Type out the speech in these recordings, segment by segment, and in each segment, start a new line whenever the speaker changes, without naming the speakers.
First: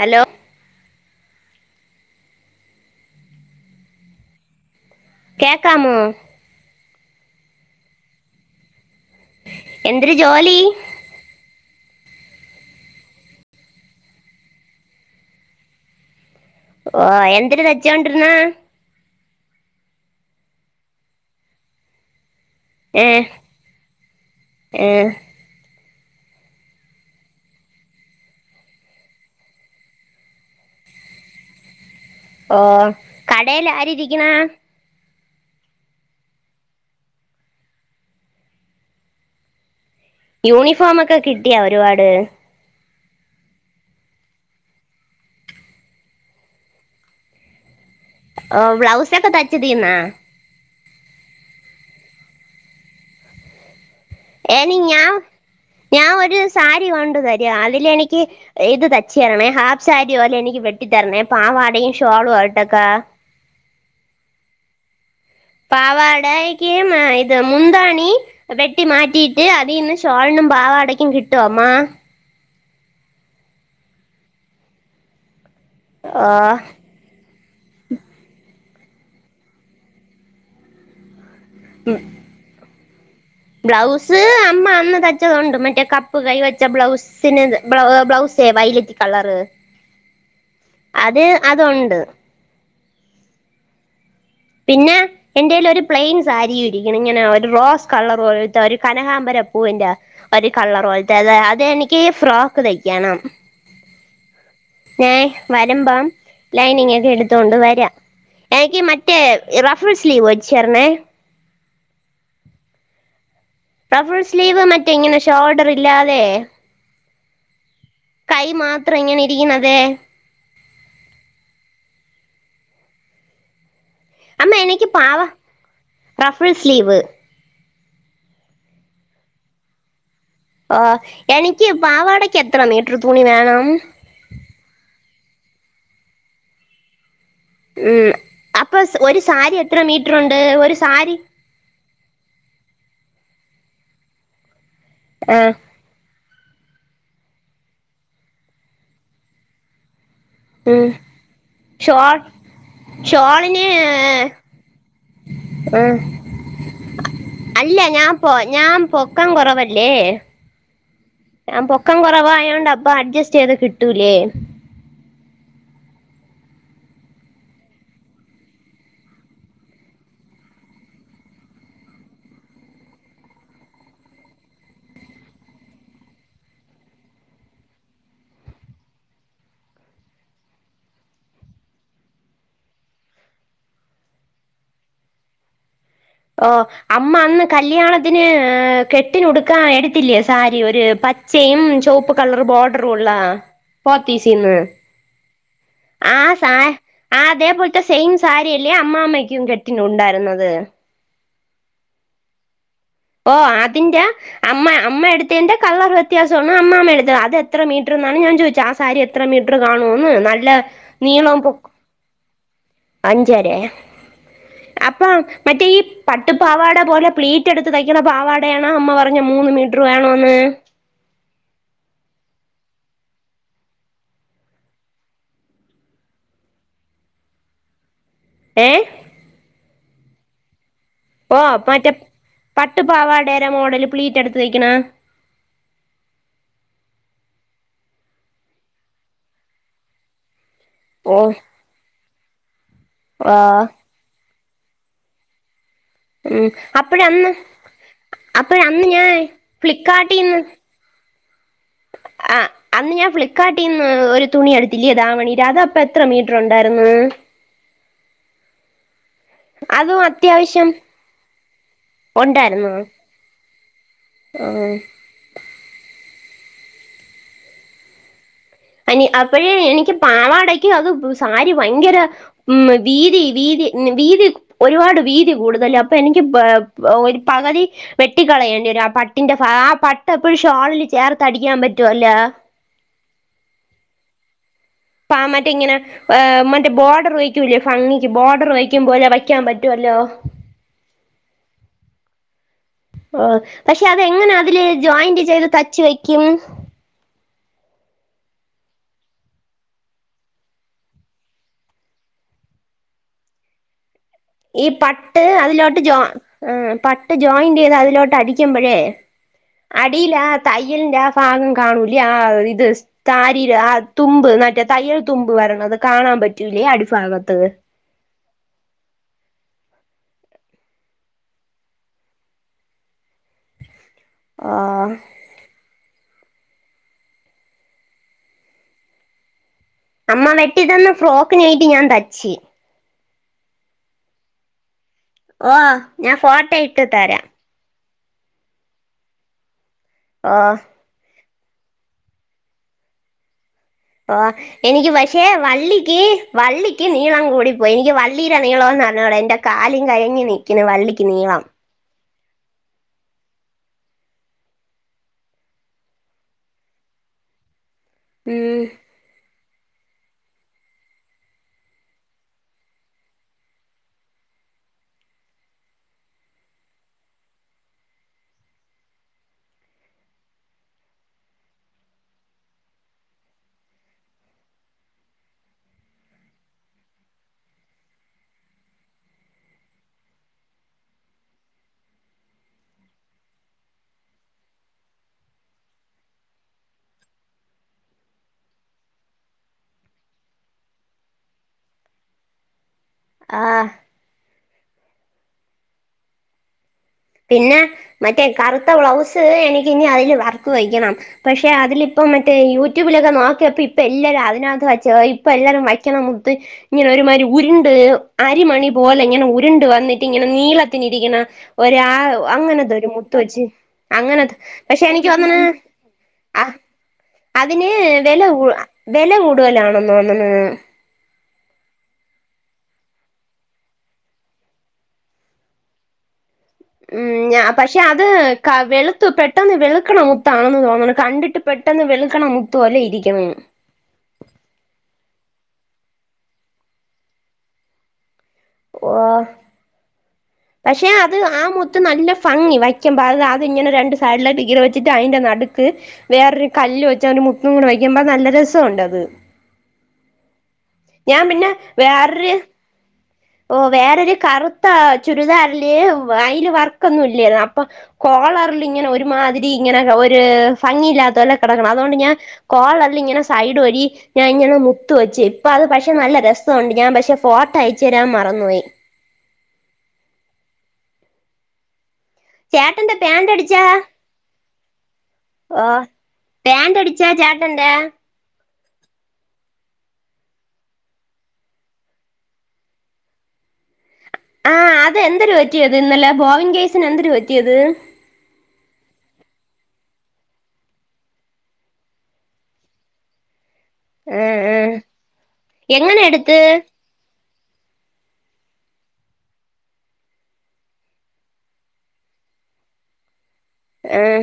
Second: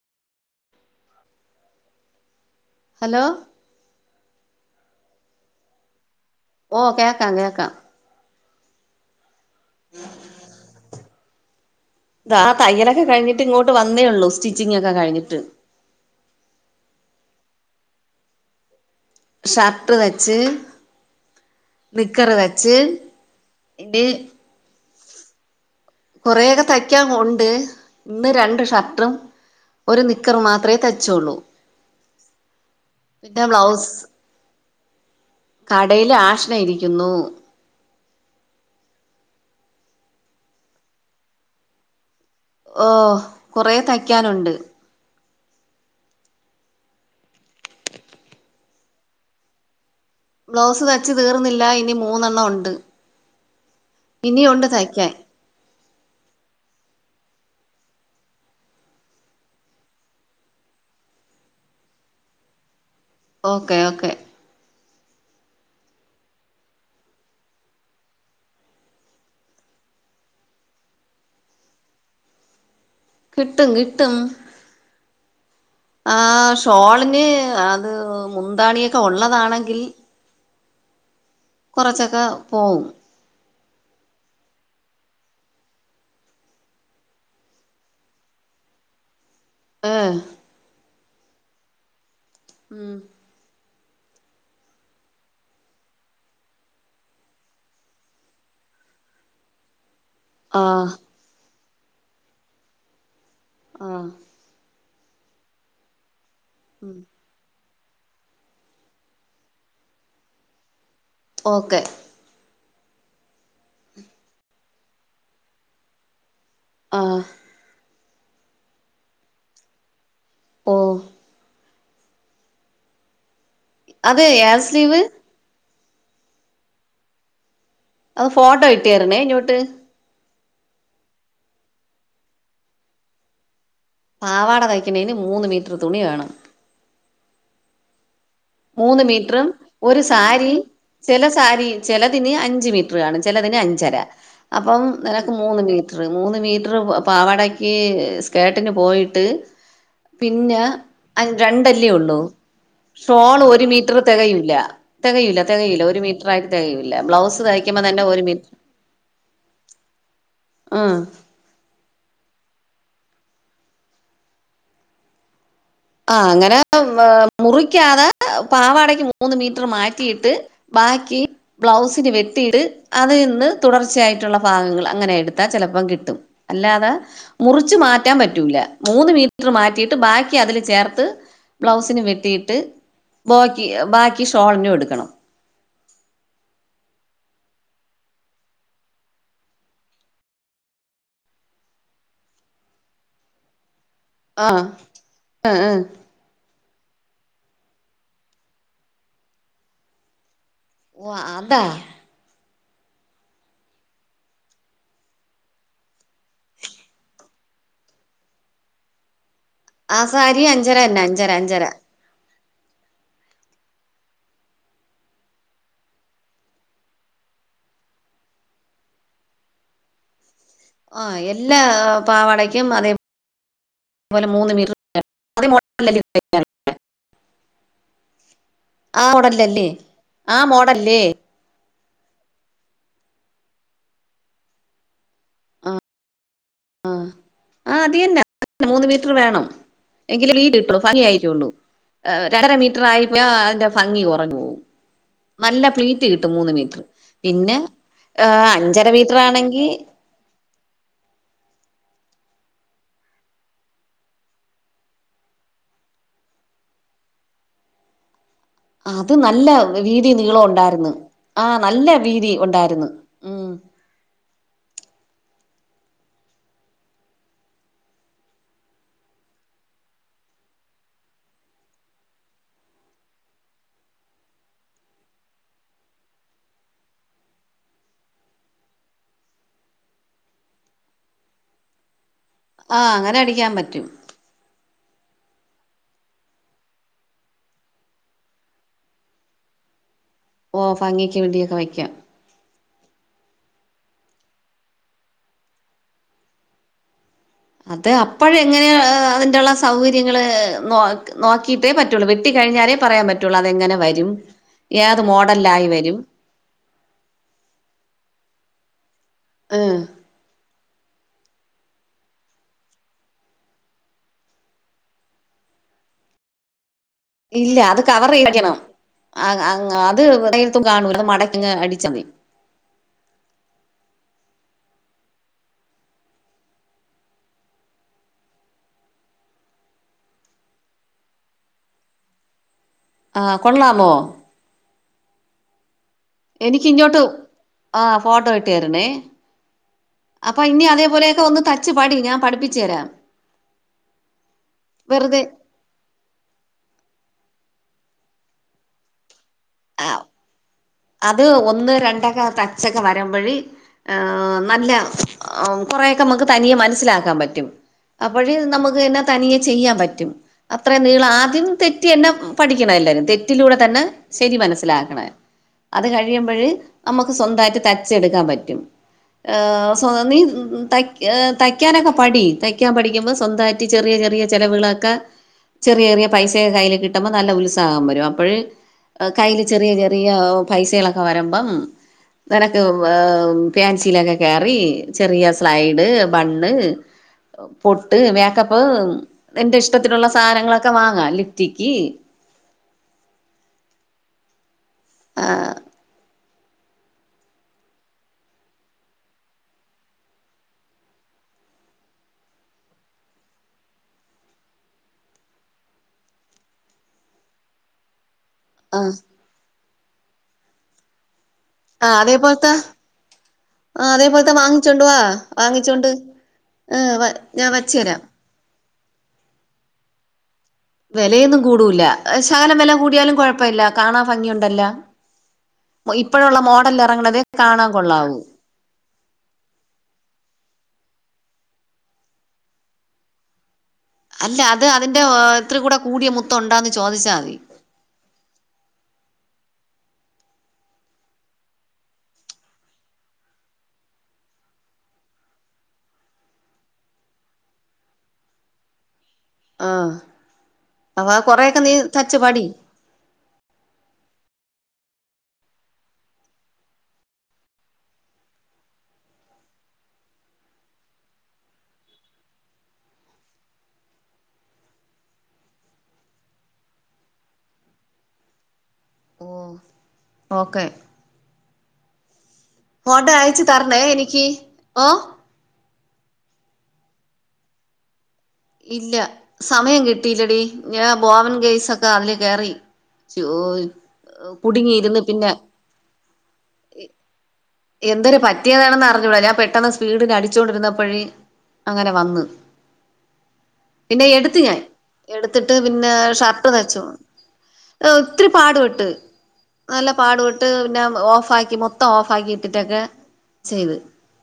Hello
hello
കേക്കാമോ
ഓ കേക്കാം കേക്കാം
എന്തര് ജോലി
ഇതാ തയ്യലൊക്കെ കഴിഞ്ഞിട്ട് ഇങ്ങോട്ട് വന്നേ ഉള്ളൂ സ്റ്റിച്ചിങ്ങക്കെ കഴിഞ്ഞിട്ട്
ഓ എന്തര് തച്ചോണ്ടിരുന്നെ
ഷർട്ട് വെച്ച് നിക്കർ വെ വച്ച്
ഏ
ഇത്
ഏ
കുറെേയൊക്കെ തയ്ക്കാൻ ഉണ്ട് ഇന്ന് രണ്ട് ഷർട്ടും ഒരു നിക്കർ മാത്രമേ തയ്ച്ചോള്ളൂ
ഓ കടേൽ ആരിരിക്കണ്
കടേല് ആഷ്ന ഇരിയ്ക്കുന്നു
യൂണിഫോമൊക്കെ കിട്ടിയാ ഒരുപാട്
ഓ കുറെ തയ്ക്കാനുണ്ട്
ബ്ലൗസ് ഒക്കെ തച്ച് തീർന്നാ
ബ്ലൗസ് തച്ച് തീർന്നില്ല ഇനി മൂന്നെണ്ണം ഉണ്ട് ഇനിയുണ്ട്
എനി ഞാ
തയ്ക്കാൻ
ഞാൻ ഒരു സാരി കൊണ്ട് തര അതിലെനിക്ക് ഇത് തച്ച് തരണേ ഹാഫ് സാരി പോലെ എനിക്ക് വെട്ടി തരണേ പാവാടയും ഷോളും ആയിട്ടക്കാ
ഓക്കേ ഓക്കേ
പാവാടക്ക് ഇത് മുന്താണി വെട്ടി മാറ്റിയിട്ട് അതിന്ന് ഷോളിനും പാവാടക്കും കിട്ടോ അമ്മാ
കിട്ടും കിട്ടും ആ
ഓ
ഷോളിന് അത് മു മുദാണിയൊക്കെ ഉള്ളതാണെങ്കിൽ കൊറച്ചൊക്കെ പോവും
ബ്ലൗസ് അമ്മ അന്ന് തച്ചതുണ്ട് മറ്റേ കപ്പ് കൈ വച്ച ബ്ലൗസിന് ബ്ലൗസേ വൈലറ്റ് കളറ്
ആ
അത് അതുണ്ട്
ഉം
പിന്നെ എന്റെൽ ഒരു പ്ലെയിൻ സാരിയും ഇരിക്കണ് ഇങ്ങനെ ഒരു റോസ് കളർ പോലത്തെ ഒരു കനകാമ്പരപ്പൂവിന്റെ ഒരു കളറ്
ആഹ്
പോലത്തെ അത് അതെനിക്ക് നിക്ക് ഫ്രോക്ക് തയ്ക്കണം
ആ
ഞാൻ വരുമ്പം ലൈനിങ് ഒക്കെ എടുത്തോണ്ട് വരാം എനിക്ക് മറ്റേ റഫുസ്ലീവ് സ്ലീവ് വെച്ചരണെ
ഓക്കെ
റഫ്ഫുസ്ലീവ് സ്ലീവ് മറ്റേ ഇങ്ങനെ ഷോൾഡർ ഇല്ലാതെ
ആ
കൈ മാത്രം ഇങ്ങനെ ഇരിക്കണത്
ഓ അതെ ഏത് സ്ലീവ്
റഫുസ്ലീവ്
അത് ഫോട്ടോ ഇട്ട് തരണേ ഇങ്ങോട്ട്
ഓ എനിക്ക് പാവാടക്ക് എത്ര മീറ്റർ തുണി വേണം
പാവാട തയ്ക്കുന്നേന് മൂന്ന് മീറ്റർ തുണി വേണം
മ്
മൂന്ന് മീറ്ററും ഒരു സാരി
ഒരു സാരി
ചില സാരി ചിലതിന് അഞ്ച് മീറ്റർ [unintelligible] ചെലതിന് അഞ്ചര അപ്പം നിനക്ക്
ആ
മൂന്ന് മീറ്ററ് മൂന്ന് മീറ്റർ പാവാടക്ക് സ്കാട്ടിന് പോയിട്ട് പിന്നെ
ഉം
രണ്ടല്ലേ
ഷോൾ
ഉള്ളൂ ഷോൾ ഒരു
ഷോളിന്
മീറ്റർ തെകയൂല്ല തെകയില്ല
ആ,
തെകയില്ല ഒരു മീറ്റർ ആയിട്ട് തെകയില്ല ബ്ലൗസ്
അല്ല
തയ്ക്കുമ്പ തന്നെ
ഞാൻ
ഒരു
പൊ
മീറ്റർ
ഞാൻ പൊക്കം
ആ
ഞൻ പൊക്കം കൊറവായോണ്ട് അപ്പൊ അഡ്ജസ്റ്റ് ചെയ്ത കിട്ടൂലേ?
ആ അങ്ങനെ ഏ മുറിക്കാതെ പാവാടക്ക് മൂന്ന് മീറ്റർ മാറ്റിയിട്ട് ബാക്കി ബ്ലൗസിന് വെട്ടിയിട്ട് അതിൽ നിന്ന് തുടർച്ചയായിട്ടുള്ള ഭാഗങ്ങൾ അങ്ങനെ എടുത്താൽ ചെലപ്പം കിട്ടും അല്ലാതെ മുറിച്ചു മാറ്റാൻ പറ്റൂല മൂന്ന് മീറ്റർ മാറ്റിയിട്ട് ബാക്കി അതില് ചേർത്ത് ബ്ലൗസിന് വെട്ടീട്ട് ബാക്കി ബാക്കി ഷോൾനും എടുക്കണം.
ഓ അമ്മ അന്ന് കല്യാണത്തിന് കെട്ടിനുടുക്കാ എടുത്തില്ലേ സാരി ഒരു പച്ചയും ചുവപ്പ് കളർ ബോർഡറുംള്ള
ആ
പോത്തീസിന്ന് ആ സാ ആ അതേപോലത്തെ സെയിം സാരിയല്ലേ അമ്മാമ്മയ്ക്കും കെട്ടിനുണ്ടായിരുന്നത്.
ഓ അതാ
ഓ അതിന്റെ അമ്മ അമ്മ എടുത്തതിന്റെ കളർ വ്യത്യാസമാണ് അമ്മാമ്മ എടുത്തത് അത് എത്ര മീറ്റർന്നാണ് ഞാൻ ചോദിച്ചത് ആ സാരി എത്ര മീറ്റർ? ർ
ആ
കാണൂന്ന്
സാരി
നല്ല
അഞ്ചര തന്നെ അഞ്ചര
നീളം
അഞ്ചര
പൊക്ക അഞ്ചരേ അപ്പ മറ്റേ ഈ പട്ടു പാവാട പോലെ പ്ലീറ്റ് എടുത്ത് തയ്ക്കണ പാവാടയാണോ അമ്മ പറഞ്ഞ മൂന്ന് മീറ്റർ വേണോന്ന്
ആ എല്ലാ പാവാടക്ക ക്കും അതേപോലെ മൂന്ന് മീറ്റ
ഏ
ആ വിടല്ലല്ലേ ആ മോ
ഓ പറ്റ പട്ടു പാവാടരെ മോഡല് പ്ലീറ്റ് എടുത്ത തയ്ക്കണ
ആ ആ അത് തന്നെ മൂന്ന് മീറ്റർ വേണം എങ്കിലും ലീട് ഫനി
ഓ
ആയിട്ടൊള്ളു [unintelligible] [unintelligible]
ആ
അതിന്റെ ഭംഗി കുറഞ്ഞു പോവും നല്ല ഫ്ലീറ്റ് കിട്ടും
ഉം
മൂന്ന് മീറ്റർ
അപ്പഴന്ന്
പിന്നെ
അപ്പോഴ അന്ന്
അഞ്ചര
ഞാൻ
മീറ്റർ ആണെങ്കി
ആഹ് അന്ന് ഞാൻ ഫ്ലിപ്പ്കാർട്ടിന്ന് ഒരു തുണി എടുത്തില്ലേ ദാവണിടെ അത് അപ്പൊ എത്ര മീറ്റർ ഉണ്ടായിരുന്നു?
ആ അത് നല്ല
അതും
വീതി നീളം
അത്യാവശ്യം
ഉണ്ടായിരുന്നു ആ നല്ല വീതി ഉണ്ടായിരുന്നു ഉം
ആ അനി അപ്പഴേ എനിക്ക് പാവാടക്ക് അത് സാരി ഭയങ്കര ഉം വീതി വീതി വീതി ഒരുപാട് വീതി കൂടുതൽ അപ്പൊ എനിക്ക് ഒരു പകുതി വെട്ടിക്കളയേണ്ടി വര ആ പട്ടിന്റെ ആ പട്ട് എപ്പോഴും ഷോളില് ചേർത്ത് അടിക്കാൻ പറ്റുവല്ല
ആ അങ്ങനെ അടിക്കാൻ പറ്റും
ആ മറ്റ ഇങ്ങനെ മറ്റേ ബോർഡർ വഴിക്കൂല്ലേ ഭംഗിക്ക് ബോർഡർ വഴിക്കും പോലെ വയ്ക്കാൻ പറ്റുവല്ലോ
ഓ ഭാംഗിക്ക് വേണ്ടിയൊക്കെ വയ്ക്കാം
ഓ പക്ഷെ അതെങ്ങനെ അതില് ജോയിന്റ് ചെയ്ത് തച്ചി വെക്കും
അത് അപ്പഴെങ്ങന അതിൻ്റെള്ള സൗകര്യങ്ങൾ നോ നോക്കിയിട്ടേ പറ്റുള്ളൂ വെട്ടിക്കഴിഞ്ഞാലേ പറയാൻ പറ്റുള്ളൂ അതെങ്ങനെ വരും
ഈ
ഏത്
പട്ട്
മോഡലിലായി
അതിലോട്ട് ജോ
വരും
പട്ട് ജോയിന്റ് ചെയ്ത് അതിലോട്ട് അടിക്കുമ്പഴേ
ഉം
അടിലാ തയ്യൽന്റെ ആ ഫാനം കാണൂല്ലേ ആ ഇത് താരിര് ആ തുമ്പ് മറ്റേ തയ്യൽ തുമ്പ് വരണത് കാണാൻ പറ്റൂലേ അട്
ഇല്ല അത് കവറെയിക്കണം ആങ് ആങ് അത് തയ്യൽ തും കാണൂല്ലാ മടക്കിങ്ങ് അടിച്ച മതി.
ആഹ് അമ്മ വെട്ടി തന്ന ഫ്രോക്ക് ഞയിട്ടി ഞാൻ തച്ചി.
ആ കൊള്ളാമോ?
ഓ ആ ഞാൻ ഫോട്ടോ
എനിക്ക്
ഇട്ടു
ഇങ്ങോട്ട്
തരാ.
ആ ഫോട്ടോ ഇട്ട് തരണേ. അപ്പൊ
ഓഹ്
ഇന്നി അതേപോലെയൊക്കെ ഒന്ന് കച് പാടി ഞാൻ പഠിപ്പിച്ചു എരാ
ഓ എനിക്ക് പക്ഷേ വള്ളിക്കി വള്ളിക്കി നീളംകൂടി പൊ എനിക്ക് വള്ളിടെ നീളൊന്നും അറിഞ്ഞൂടാ എന്റെറ കാലും
ആ
കഴിഞ്ഞി നിക്ക്ന് വള്ളി
അത് ഒന്ന് ര ണ്ടൊക്ക തൻചൊക്കെ വരമ്പോഴി ഏ നല്ല ഒ കൊറേക്കെ മക്ക് തനിയെ മനസിലാക്കാൻ പറ്റും അപ്പോഴ്
ഉം
നമുക്ക് ന്നെ തനിയെ ചെയ്യാൻ പറ്റും അത്ര നീള ആദ്യം തെറ്റ് എന്നെ പഠിക്കണഎല്ലാരും തെറ്റിലൂടെ തന്നെ ശെരി മനസ്സിലാക്കണ അത് കഴിയുമ്പോഴ് നമുക്ക് സ്വന്തായിട്ട് തച്ചെടുക്കാൻ പറ്റും സ്വയ [unintelligible] തയ് തയ്ക്കാനൊക്കെ പഠി തയ്ക്കാൻ പഠിക്കുമ്പോ സ്വന്തായിട്ട് ചെറിയ ചെറിയ ചെലവുകളൊക്കെ ചെറിയ റിയ പൈസയൊക്കെ കയ്യിൽ കിട്ടുമ്പോൾ നല്ല ഉത്സാഹം വരും. അപ്പോഴെ കയ്യിൽ ചെറിയ ചെറിയ പൈസളെക്കെ വരുമ്പം നിനക്ക് ഏ ഫേൻസിയിലൊക്കെ കേയറി ചെറിയ സ്ലൈഡ്, ബണ്ണ്, പൊട്ട്, മേക്കപ്പ് നിന്റെ ഇഷ്ടത്തിനുള്ള സാനങ്ങളൊക്കെ വാങ്ങാ, ലിഫ്റ്റിക്കി
ആ
ആ
പിന്നെ മറ്റേ കറുത്ത ബ്ലൗസ് എനിക്ക് ഇനി അതില് വർക്ക് വയ്ക്കണം. പക്ഷെ അതില് ഇപ്പം മറ്റേ യൂട്യൂബിലൊക്കെ നോക്കിയപ്പ ഇപ്പൊ എല്ലാരും അതിനകത്ത് വച്ച ഇപ്പൊ എല്ലാരും വയ്ക്കണ മുത്ത് ഇങ്ങനെ ഒരുമാരി ഉരുണ്ട് അരിമണി
ആഹ്
പോലെങ്ങനെ ഉരുണ്ട് വ എന്നിട്ട് ഇങ്ങനെ നീളത്തിന് ഇരിക്ക്ണ
ആഹ്
ഒരാളു
അതേപോലത്തെ
അങ്ങനെത്തൊരു മുത്ത് വെച്ച്
ആഹ്
അങ്ങന
അതേപോലത്തെ
പക്ഷെ
വാങ്ങിച്ചോണ്ട് വാ
എനിക്ക് തോന്ന്ണ്
വാങ്ങിച്ചോണ്ട്
ആ
ആഹ് ഞാൻ
അതിന്
വച്ച് തരാം
വെല കൂട വെല കൂടുതലാണൊന്ന് തോന്ന്ണ്
വെലയൊന്നും കൂടൂല്ല. ശകലം വെല കൂടിയാലും കുഴപ്പല്ല കാണാൻ ഫംഗിയുണ്ടല്ലോ ഇപ്പോഴുള്ള മോഡലിൽ
മ്
ഇറങ്ങണതേ
നാ
കാണാൻ
പക്ഷെ അത്
കൊള്ളാവൂ
ക വെളുത്തു പെട്ടെന്ന് വെള്ക്ക്ണ മുത്താണെന്ന് തോന്നണ് കണ്ടിട്ട് പെട്ടെന്ന് വെളുക്കണമുത്തോലെ ഇരിക്കിണ്ന്ന്
അല്ല അത് അതിന്റെ ഓ എത്ര കൂടെ കൂടിയ മുത്ത്ഉണ്ടാന്ന് ചോദിച്ചാമതി
[unintelligible] പക്ഷെ അത് ആ മുത്ത് നല്ല ഫംഗി വയ്ക്കുമ്പോ അത് അത് ഇങ്ങനെ രണ്ട് സൈഡിലോട്ട് ഇങ്ങനെ വെച്ചിട്ട് അയിന്റെ നട്ക്ക് വേറൊരു കല്ല് വെച്ചാ ഒരു മുത്തും കൂടെ വയ്ക്കുമ്പോ നല്ല രസംണ്ട് അത്.
ആ അവ
പിന്നെ
കൊറൊക്കെ നീ തച്ച്
വേറൊരു
പഠി
ഓ വേറൊരു കറുത്ത ചുരിദാറില് അയില് വർക്കൊന്നും ഇല്ല്യാനു അപ്പൊ കോളറിലിങ്ങനെ ഒരുമാതിരി ഇങ്ങനെ ഒരു ഫംഗിയില്ലാതോലെ കിടക്ക്ണ് അതോണ്ട് ഞാൻ കോളറിൽ ഇങ്ങനെ സൈഡ് വഴി ഞാൻ ഇങ്ങനെ മുത്ത് വെച്ച് ഇപ്പ അത് പക്ഷെ നല്ല രസണ്ട് ഞാൻ പക്ഷെ ഫോട്ടോ അയ ച്ച് രാം മറന്നുപോയി.
ഓ ഓക്കെ
ചേട്ടന്റെ
ഫോട്ടോ
പാന്റ് അടിച്ചാ
അയച്ചുതരണേ എനിക്ക് ഓ
ഓ പാന്റ് അടിച്ച ചേട്ടന്റെ
ഇല്ല സമയം കിട്ടില്ലടി ഞാൻ ബോവൻ കേയ്സൊക്കെ അതില് കേറി ച്ചോ
ആ അതെന്തര് പറ്റിയത് ഇന്നലെ ബോവിൻ കേയ്സിന് എന്തെര് പറ്റിയത്
എന്തൊര് പറ്റിയതാണെന്ന് അറിഞ്ഞൂട ഞാ പെട്ടെന്ന് സ്പീഡില് അടിച്ചൊണ്ടിരുന്നപ്പോഴി അങ്ങനെ വന്ന് പിന്നെ
ആ
എടുത്ത്
ആ
ഞാൻ എടുത്തിട്ട് പിന്നെ
എങ്ങനെ എടുത്ത്
ഷർട്ട് തച്ചു ഒത്തിരി പാടുപെട്ട് നല്ല പാടുപെട്ട് പിന്നെ ഓഫ് ആക്കി മൊത്തം ഓഫ് ആക്കി [unintelligible]
ആഹ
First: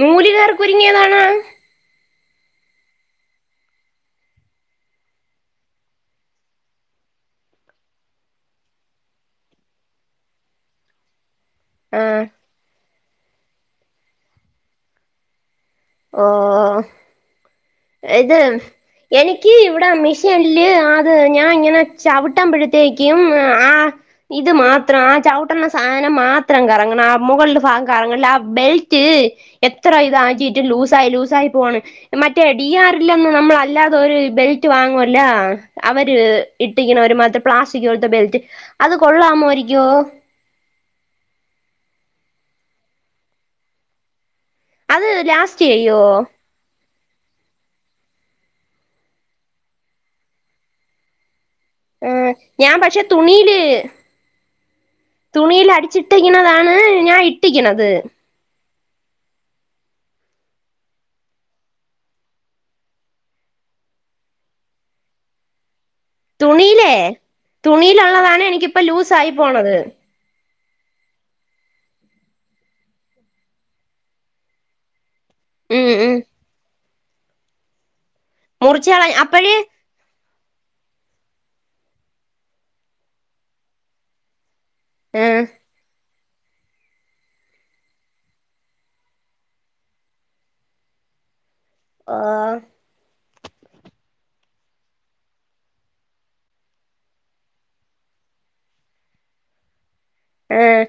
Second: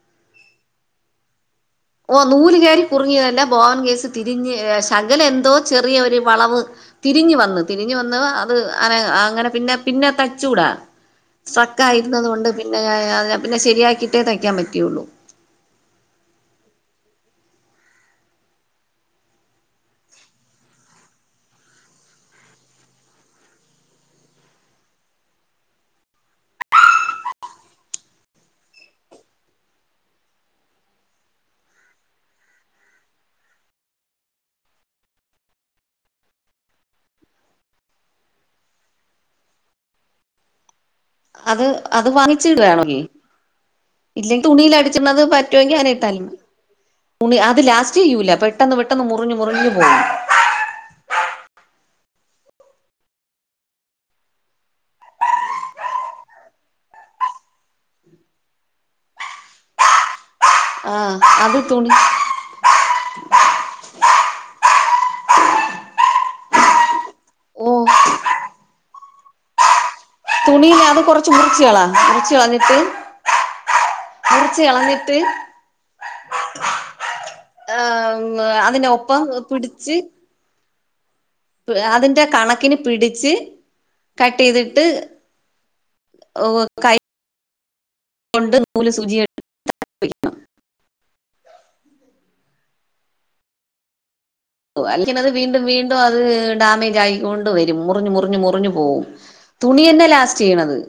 നൂലികയർ കുരുങ്ങിയതാണാ
ഓ നൂല്കയറിൽ കുരുങ്ങിയതന്നെ ബോവൻ കേസ് തിരിഞ്ഞ് ശകലം എന്തോ ചെറിയൊരു വളവ് തിരിഞ്ഞ് വന്ന് തിരിഞ്ഞ് വന്ന് അത് അനെ അങ്ങനെ പിന്നെ പിന്നെ തച്ചൂടാ സ്ട്രക്ക്
ആ
ആയിരുന്നത് കൊണ്ട് പിന്നെ ഞാൻ പിന്നെ ശെരിയാക്കിട്ടേ തയ്ക്കാൻ പറ്റിയുള്ളു
ഓ ഇത് എനിക്ക് ഇവിടെ മിഷീനില് അത് ഞാൻ ഇങ്ങനെ ചവിട്ടമ്പഴത്തേക്കും ആ ഇത് മാത്രം ആ ചവിട്ടണ സാധനം മാത്രം കറങ്ങണം ആ മുകളിലെ ഭാഗം കറങ്ങണില്ല ആ ബെൽറ്റ് എത്ര ഇത് ആക്കിട്ടും ലൂസായി ലൂസായി പോണ് മറ്റ മറ്റേ ഡി ആർല്ലന്ന് നമ്മളല്ലാതെ ഒരു ബെൽറ്റ് വാങ്ങുവല്ല അവര് ഇട്ടിക്കണ ഒരുമാതിരിത്തെ പ്ലാസ്റ്റിക് പോലത്തെ ബെൽറ്റ് അത് കൊള്ളാമാരിക്കോ
അത് അത് വാങ്ങിച്ചിടാണോങ്കി ഇല്ലെങ്കിൽ തുണിൽ
അത്
അടിച്ചിടണത്
ലാസ്റ്റ്
പറ്റുവെങ്കിൽ അങ്ങനെ
ചെയ്യോ
ഇട്ടാലും മതി തുണി അത് ലാസ്റ്റ് ചെയ്യൂല പെട്ടെന്ന് പെട്ടെന്ന് മുറിഞ്ഞു മുറിഞ്ഞു പോവും
ഏ ഞാൻ പക്ഷെ തുണിയില് തുണിയിൽ അടിച്ചിട്ടിക്കുന്നതാണ് ഞാൻ ഇട്ടിക്കണത്
ആഹ അത് തുണി
തുണിയിലേ
ഓ
തുണിയിലുള്ളതാണ് എനിക്കിപ്പ ലൂസ് സായി പോണത്
തുണിയിലെ അത് കുറച്ച് മുറിച്ചുകളാ മുറിച്ച കളഞ്ഞിട്ട് മുറിച്ച് കളഞ്ഞി ട്ട്
ഉം ഉം
ആഹ
മുറിച്ച് കള
അതിനൊപ്പം
അപ്പഴേ
പിടിച്ച് അതിന്റെ കണക്കിന് പിടിച്ച് കട്ട് ചെയ്
ആഹ
കൈ കൊണ്ട് നൂലും സൂചിയ എടുത്തങ്ങ് വെയ്ക്കണം
ഓ
അല്ലെങ്കി അത് വീണ്ടും വീണ്ടും അത് ഡാമേജ് ആയിക്കൊണ്ട് വരും മുറിഞ്ഞുമുറിഞ്ഞു മുറിഞ്ഞു പോവും തുണിതന്നെ
ആഹ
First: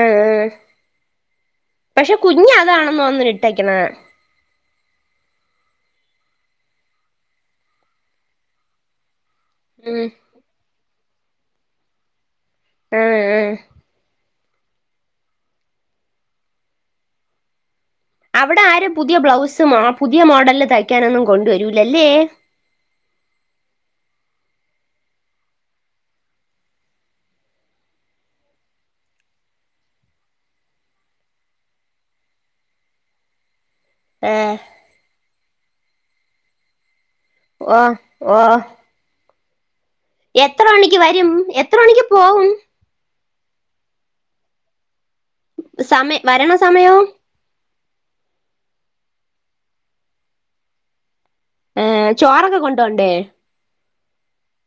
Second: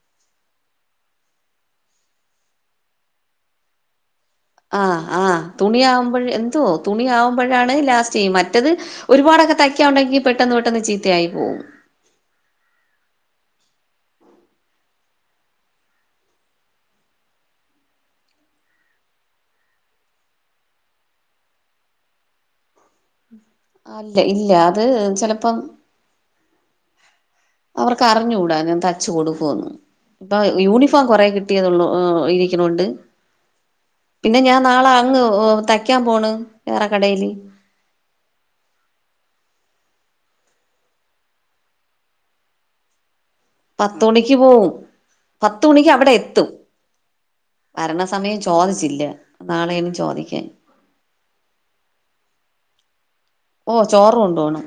ആഹ ആഹ പക്ഷെ കുഞ്ഞി അതാണെന്ന് വന്ന് ഇട്ടക്കണ
ആഹ ആഹ് തുണിയ ആവുമ്പോഴ എന്തോ തുണിയ ആവുമ്പോഴാണ് ലാസ്റ്റ് ചെയ മറ്റത് ഒരുപാടൊക്കെ തയ്ക്കാ
ഉം
ഉണ്ടങ്കി പെട്ടെന്ന് പെട്ടെന്ന് ചീ ത്തയായി പോവും.
ഏ ഏ അവിടെ ആരും പുതിയ ബ്ലൗസ് മാ പുതിയ മോഡലില് തയ്ക്കാനൊന്നും കൊണ്ടുവരൂലല്ലേ.
അല്ല ഇല്ല അത് ചെലപ്പം അവർക്ക് അറിഞ്ഞുകൂടാ ഞാൻ തച്ച് കൊടുക്കൂന്ന്, ഇപ്പ യൂണിഫോം കൊറെ കിട്ടിയത്ള്ളൂ ഇരിക്കണോണ്ട് പിന്നെ
ഏഹ്
ഞാൻ നാള അങ്ങ് ഓ തക്കാൻ പോണ് വേറെ കടേല്.
ഓ ഓഹ് എത്ര മണിക്ക് വരും, എത്ര മണിക്ക് പോവും.
പത്ത് മണിക്ക് പോകും.
സമേ വരണ സമയോ?
വരണ സമയം ചോദിച്ചില്ല, നാളെയനും ചോദിക്കാൻ.
ഏ ചോറൊക്കെ കൊണ്ടോണ്ടേ?
ഓ ചോറ് കൊണ്ടോണം.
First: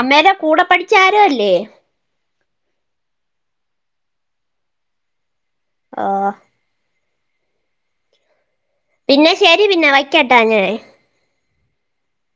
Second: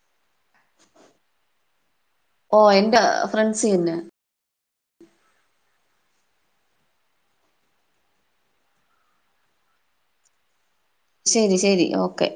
അമ്മേടെ കൂടെ പഠിച്ചരോല്ലേ.
ഓ എന്റെ ഫ്രണ്ട്സ് തന്നെ.
ആ പിന്നെ ശരി പിന്നെ വയ്ക്കട്ട ഞാൻ.
ശരി ശരി ഓക്കെ.